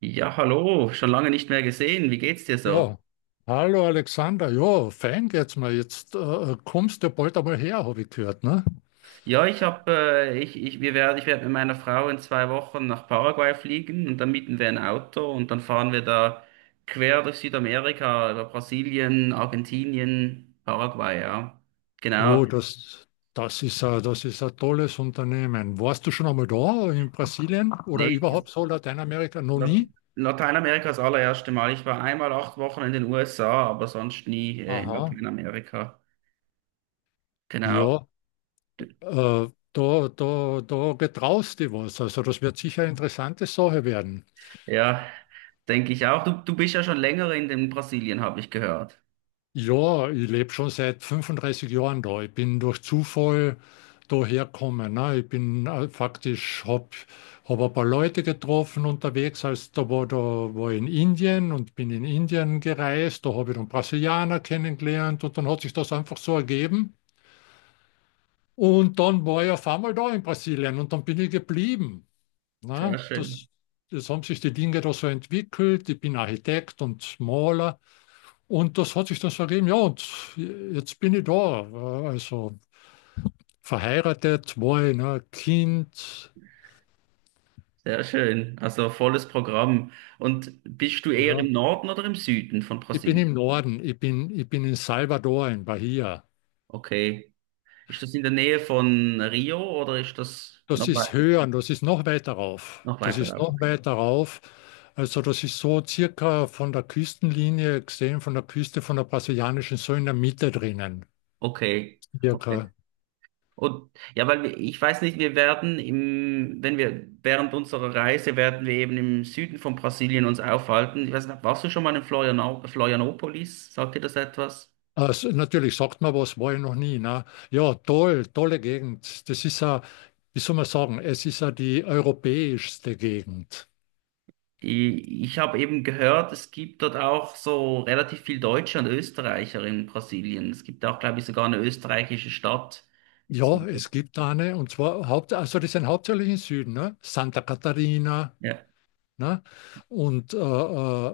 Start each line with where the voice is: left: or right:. right: Ja, hallo, schon lange nicht mehr gesehen. Wie geht's dir so?
left: Ja, hallo Alexander. Ja, fein geht's mir. Jetzt kommst du ja bald einmal her, habe ich gehört, ne?
right: Ja, ich habe, ich, ich, wir werden, ich werde mit meiner Frau in 2 Wochen nach Paraguay fliegen und dann mieten wir ein Auto und dann fahren wir da quer durch Südamerika, über Brasilien, Argentinien, Paraguay, ja. Genau.
left: Oh, das ist das ist ein tolles Unternehmen. Warst du schon einmal da in Brasilien oder
right: Nee,
left: überhaupt so Lateinamerika? Noch
right: La-
left: nie?
right: Lateinamerika ist das allererste Mal. Ich war einmal 8 Wochen in den USA, aber sonst nie, in
left: Aha.
right: Lateinamerika. Genau.
left: Ja, Äh, da getraust du was. Also das wird sicher eine interessante Sache werden.
right: Ja, denke ich auch. Du bist ja schon länger in den Brasilien, habe ich gehört.
left: Ja, ich lebe schon seit 35 Jahren da. Ich bin durch Zufall daher gekommen. Ne? Ich bin faktisch, habe hab ein paar Leute getroffen unterwegs. Als da war ich in Indien und bin in Indien gereist. Da habe ich dann Brasilianer kennengelernt und dann hat sich das einfach so ergeben. Und dann war ich auf einmal da in Brasilien und dann bin ich geblieben. Na,
right: Sehr
left: das,
right: schön,
left: Das haben sich die Dinge da so entwickelt. Ich bin Architekt und Maler und das hat sich dann so ergeben. Ja, und jetzt bin ich da. Also verheiratet, zwei, ne, Kind.
right: sehr schön. Also volles Programm. Und bist du eher
left: Ja.
right: im Norden oder im Süden von
left: Ich bin im
right: Brasilien?
left: Norden, ich bin in Salvador, in Bahia.
right: Okay. Ist das in der Nähe von Rio oder ist das
left: Das
right: noch weit,
left: ist höher und das ist noch weiter rauf.
right: noch
left: Das
right: weiter
left: ist
right: rauf?
left: noch weiter rauf. Also das ist so circa von der Küstenlinie gesehen, von der Küste von der brasilianischen, so in der Mitte drinnen.
right: Okay, okay.
left: Circa.
right: Und ja, ich weiß nicht, wenn wir während unserer Reise werden wir eben im Süden von Brasilien uns aufhalten. Ich weiß nicht, warst du schon mal in Florianopolis? Sagt dir das etwas?
left: Also natürlich sagt man was, war ich noch nie. Ne? Ja, toll, tolle Gegend. Das ist ja, wie soll man sagen, es ist ja die europäischste Gegend.
right: Ich habe eben gehört, es gibt dort auch so relativ viel Deutsche und Österreicher in Brasilien. Es gibt auch, glaube ich, sogar eine österreichische Stadt.
left: Ja, es
right: So.
left: gibt eine, und zwar Haupt, also die sind hauptsächlich im Süden, ne? Santa Catarina,
right: Ja,
left: ne? Und äh, äh,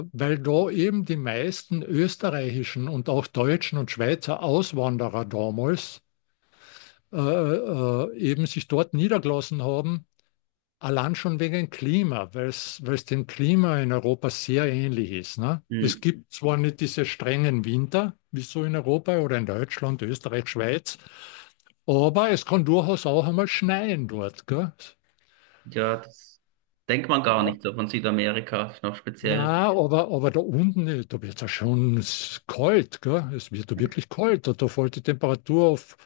left: äh, weil da eben die meisten österreichischen und auch deutschen und Schweizer Auswanderer damals eben sich dort niedergelassen haben. Allein schon wegen Klima, weil es dem Klima in Europa sehr ähnlich ist. Ne? Es
right: hm.
left: gibt zwar nicht diese strengen Winter, wie so in Europa oder in Deutschland, Österreich, Schweiz, aber es kann durchaus auch einmal schneien dort. Gell?
right: Ja, das denkt man gar
left: Äh,
right: nicht so von Südamerika. Ist noch speziell.
left: na, aber da unten, da wird es ja schon kalt. Gell? Es wird da wirklich kalt. Da fällt die Temperatur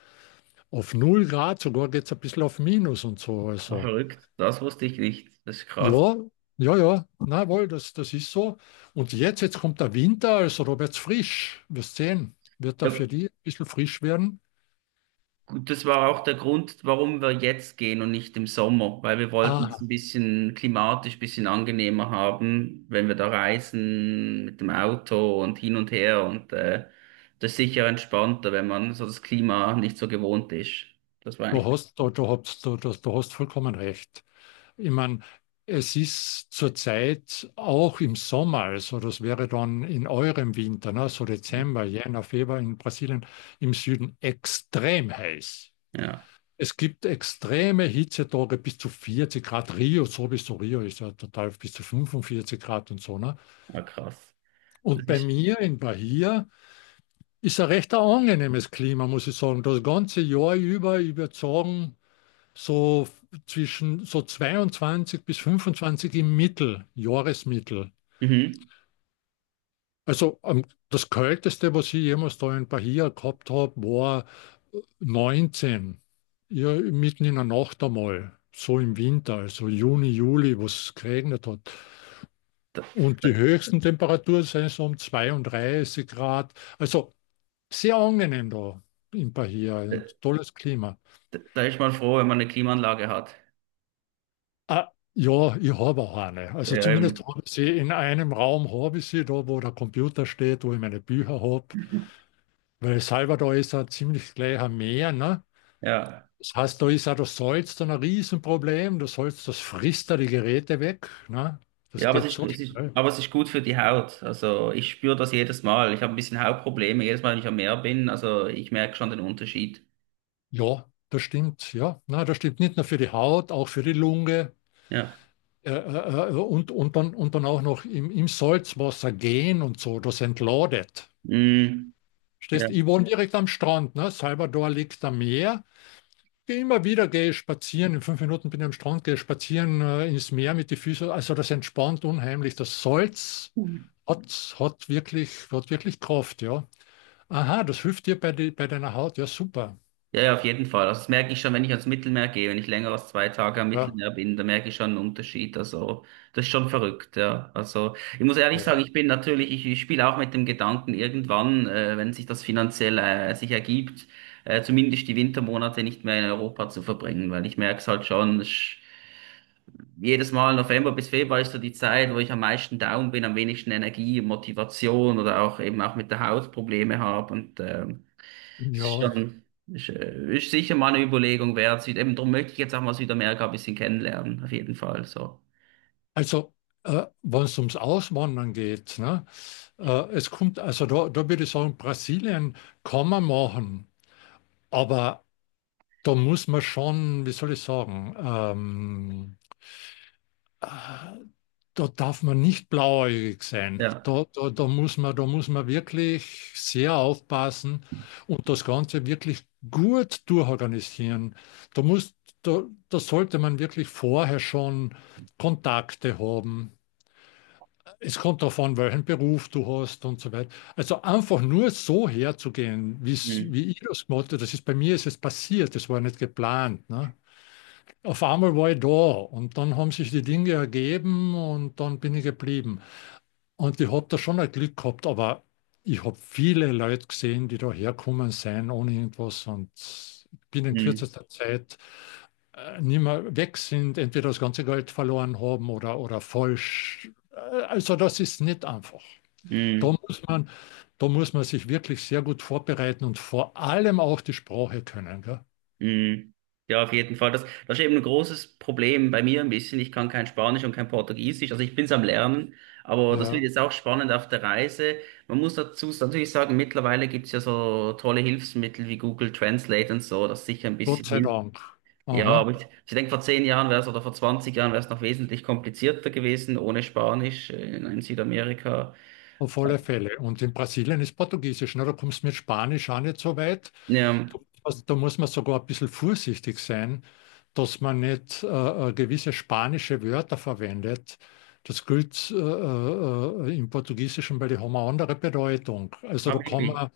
left: auf null Grad, sogar geht es ein bisschen auf Minus und so.
right: Aber
left: Also.
right: verrückt. Das wusste ich nicht. Das ist krass.
left: Ja, ja, ja, na wohl, das, das ist so. Und jetzt kommt der Winter, also da wird's frisch. Wirst sehen, wird da
right: Ja,
left: für die ein bisschen frisch werden.
right: und das war auch der Grund, warum wir jetzt gehen und nicht im Sommer, weil wir wollten es
left: Ah,
right: ein bisschen klimatisch, ein bisschen angenehmer haben, wenn wir da reisen mit dem Auto und hin und her. Und das ist sicher entspannter, wenn man so das Klima nicht so gewohnt ist. Das war eigentlich,
left: du hast vollkommen recht. Ich meine, es ist zurzeit auch im Sommer, also das wäre dann in eurem Winter, ne, so Dezember, Jänner, Februar in Brasilien im Süden extrem heiß.
right: ja,
left: Es gibt extreme Hitzetage bis zu 40 Grad. Rio, sowieso Rio ist ja total bis zu 45 Grad und so. Ne?
right: war krass.
left: Und
right: Das
left: bei
right: ist,
left: mir in Bahia ist ein recht angenehmes Klima, muss ich sagen. Das ganze Jahr über, ich würde sagen, so zwischen so 22 bis 25 im Mittel, Jahresmittel.
right: mhm.
left: Also das Kälteste, was ich jemals da in Bahia gehabt habe, war 19, ja, mitten in der Nacht einmal, so im Winter, also Juni, Juli, wo es geregnet hat.
right: Da,
left: Und
right: da,
left: die höchsten Temperaturen sind so um 32 Grad. Also sehr angenehm da in Bahia, ein tolles Klima.
right: da ist man froh, wenn man eine Klimaanlage hat.
left: Ah, ja, ich habe auch eine. Also zumindest
right: Ähm,
left: habe ich sie in einem Raum, habe ich sie da, wo der Computer steht, wo ich meine Bücher habe. Weil Salvador ist ein ziemlich gleicher Meer, ne?
right: ja.
left: Das heißt, da ist auch das Salz dann ein Riesenproblem. Das Salz, das frisst da die Geräte weg. Ne?
right: Ja,
left: Das geht so schnell.
right: aber es ist gut für die Haut. Also ich spüre das jedes Mal. Ich habe ein bisschen Hautprobleme jedes Mal, wenn ich am Meer bin. Also ich merke schon den Unterschied.
left: Ja, das stimmt. Ja, na, das stimmt nicht nur für die Haut, auch für die Lunge.
right: Ja.
left: Und dann auch noch im Salzwasser gehen und so. Das entladet.
right: Mm, ja.
left: Stehst, ich wohne direkt am Strand. Ne? Salvador liegt am Meer. Geh Immer wieder gehe ich spazieren. In 5 Minuten bin ich am Strand, gehe spazieren ins Meer mit den Füßen. Also das entspannt unheimlich. Das Salz
right: Mhm.
left: Hat wirklich Kraft, ja. Aha, das hilft dir bei deiner Haut, ja, super.
right: Ja, ja, auf jeden Fall. Also das merke ich schon, wenn ich ans Mittelmeer gehe, wenn ich länger als 2 Tage am
left: Ja,
right: Mittelmeer bin, da merke ich schon einen Unterschied. Also das ist schon verrückt, ja. Also ich muss ehrlich sagen,
left: ja.
right: ich spiele auch mit dem Gedanken, irgendwann, wenn sich das finanziell sich ergibt, zumindest die Wintermonate nicht mehr in Europa zu verbringen, weil ich merke es halt schon. Jedes Mal November bis Februar ist so die Zeit, wo ich am meisten down bin, am wenigsten Energie, Motivation oder auch eben auch mit der Haut Probleme habe. Und es ist
left: Ja,
right: schon ist, ist sicher mal eine Überlegung wert. Eben darum möchte ich jetzt auch mal Südamerika ein bisschen kennenlernen, auf jeden Fall. So.
left: also, wenn es ums Auswandern geht, ne, also da würde ich sagen, Brasilien kann man machen, aber da muss man schon, wie soll ich sagen, Ah, da darf man nicht blauäugig sein.
right: Ja.
left: Da muss da muss man wirklich sehr aufpassen und das Ganze wirklich gut durchorganisieren. Da muss, da, Da sollte man wirklich vorher schon Kontakte haben. Es kommt darauf an, welchen Beruf du hast und so weiter. Also einfach nur so herzugehen,
right: Mm,
left: wie ich das gemacht habe, das ist bei mir ist es passiert, das war nicht geplant, ne? Auf einmal war ich da und dann haben sich die Dinge ergeben und dann bin ich geblieben. Und ich habe da schon ein Glück gehabt, aber ich habe viele Leute gesehen, die da herkommen sind ohne irgendwas und bin in
right: mm,
left: kürzester Zeit nicht mehr weg sind, entweder das ganze Geld verloren haben oder falsch. Also das ist nicht einfach. Da
right: mm.
left: muss man, Da muss man sich wirklich sehr gut vorbereiten und vor allem auch die Sprache können. Gell?
right: Mhm. Ja, auf jeden Fall. Das ist eben ein großes Problem bei mir ein bisschen. Ich kann kein Spanisch und kein Portugiesisch. Also ich bin's am Lernen, aber das wird
left: Ja,
right: jetzt auch spannend auf der Reise. Man muss dazu natürlich sagen, mittlerweile gibt's ja so tolle Hilfsmittel wie Google Translate und so, das sicher ein
left: Gott
right: bisschen
left: sei
right: hilft.
left: Dank.
right: Ja,
left: Aha.
right: aber ich denke, vor 10 Jahren wäre es oder vor 20 Jahren wäre es noch wesentlich komplizierter gewesen ohne Spanisch in Südamerika.
left: Auf alle Fälle. Und in Brasilien ist Portugiesisch, ne? Da kommst du mit Spanisch auch nicht so weit.
right: Ja,
left: Also da muss man sogar ein bisschen vorsichtig sein, dass man nicht gewisse spanische Wörter verwendet. Das gilt im Portugiesischen, weil die haben eine andere Bedeutung. Also da
right: aber
left: kann
right: wirklich.
left: man,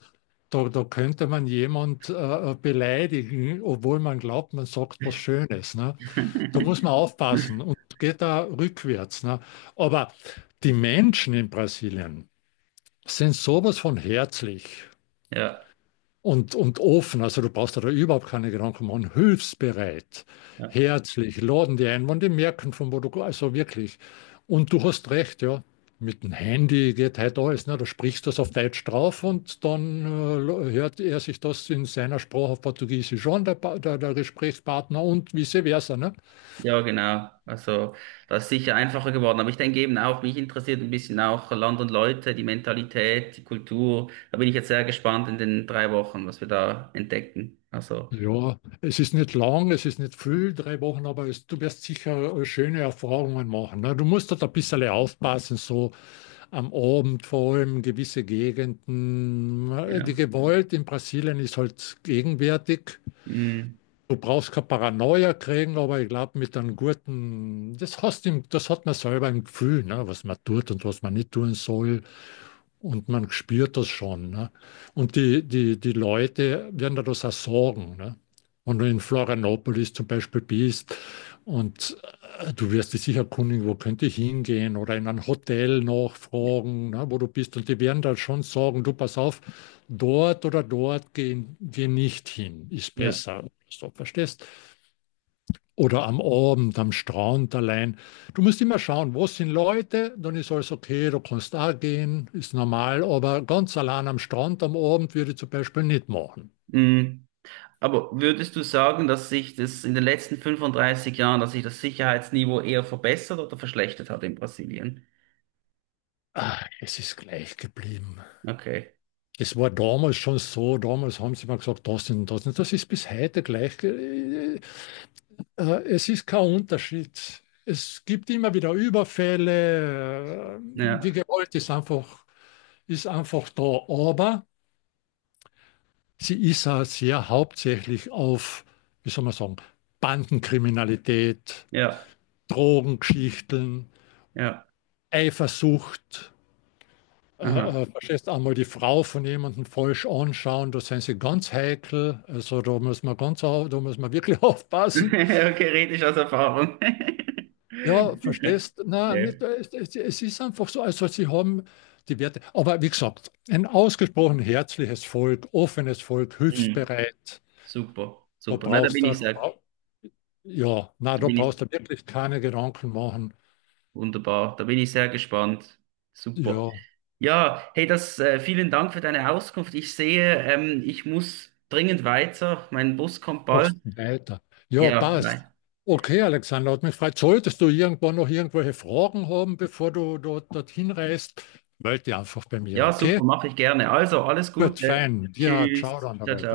left: da, da könnte man jemand beleidigen, obwohl man glaubt, man sagt was Schönes, ne? Da muss man aufpassen und geht da rückwärts, ne? Aber die Menschen in Brasilien sind sowas von herzlich
right: Ja.
left: und offen. Also du brauchst dir da überhaupt keine Gedanken machen. Hilfsbereit, herzlich, laden die ein, wenn die merken, von wo du. Also wirklich. Und du hast recht, ja. Mit dem Handy geht halt alles. Ne? Du sprichst das auf Deutsch drauf und dann hört er sich das in seiner Sprache auf Portugiesisch an, der Gesprächspartner und vice versa. Ne?
right: Ja, genau. Also das ist sicher einfacher geworden. Aber ich denke eben auch, mich interessiert ein bisschen auch Land und Leute, die Mentalität, die Kultur. Da bin ich jetzt sehr gespannt in den 3 Wochen, was wir da entdecken. Also,
left: Ja, es ist nicht lang, es ist nicht viel, 3 Wochen, aber es, du wirst sicher schöne Erfahrungen machen. Ne? Du musst dort ein bisschen aufpassen, so am Abend vor allem gewisse Gegenden. Die
right: ja.
left: Gewalt in Brasilien ist halt gegenwärtig.
right: Mm,
left: Du brauchst keine Paranoia kriegen, aber ich glaube, mit einem guten, das hat man selber im Gefühl, ne? Was man tut und was man nicht tun soll. Und man spürt das schon. Ne? Und die Leute werden dadurch auch sorgen. Ne? Wenn du in Florianopolis zum Beispiel bist und du wirst dich sicher erkundigen, wo könnte ich hingehen oder in ein Hotel nachfragen, ne, wo du bist. Und die werden da schon sagen, du pass auf, dort oder dort geh nicht hin, ist
right: ja.
left: besser. So, verstehst? Oder am Abend, am Strand allein. Du musst immer schauen, wo sind Leute, dann ist alles okay, du kannst da gehen, ist normal, aber ganz allein am Strand am Abend würde ich zum Beispiel nicht machen.
right: Mm. Aber würdest du sagen, dass sich das in den letzten 35 Jahren, dass sich das Sicherheitsniveau eher verbessert oder verschlechtert hat in Brasilien?
left: Ah, es ist gleich geblieben.
right: Okay.
left: Es war damals schon so, damals haben sie mal gesagt, das und das und das ist bis heute gleich. Es ist kein Unterschied. Es gibt immer wieder Überfälle, die
right: Ja,
left: Gewalt ist ist einfach da, aber sie ist auch sehr hauptsächlich auf, wie soll man sagen, Bandenkriminalität,
right: ja,
left: Drogengeschichten,
right: ja.
left: Eifersucht. Äh,
right: Aha.
left: Verstehst, einmal die Frau von jemandem falsch anschauen, da sind sie ganz heikel. Also da muss man da muss man wirklich aufpassen.
right: Okay, rede ich aus Erfahrung.
left: Ja, verstehst?
right: Ja.
left: Nein, nicht, es ist einfach so. Also sie haben die Werte. Aber wie gesagt, ein ausgesprochen herzliches Volk, offenes Volk,
right: Mhm.
left: hilfsbereit.
right: Super,
left: Da
right: super. Na,
left: brauchst du, Ja, na,
right: da
left: da
right: bin ich
left: brauchst du wirklich keine Gedanken machen.
right: wunderbar, da bin ich sehr gespannt. Super.
left: Ja,
right: Ja, hey, vielen Dank für deine Auskunft. Ich sehe, ich muss dringend weiter. Mein Bus kommt bald.
left: machst weiter. Ja,
right: Ja,
left: passt.
right: nein.
left: Okay, Alexander, hat mich gefreut. Solltest du irgendwann noch irgendwelche Fragen haben, bevor du dorthin reist, melde dich einfach bei mir,
right: Ja,
left: okay?
right: super, mache ich gerne. Also, alles
left: Gut,
right: Gute.
left: fein. Ja, ciao
right: Tschüss.
left: dann
right: Ciao,
left: dabei.
right: ciao.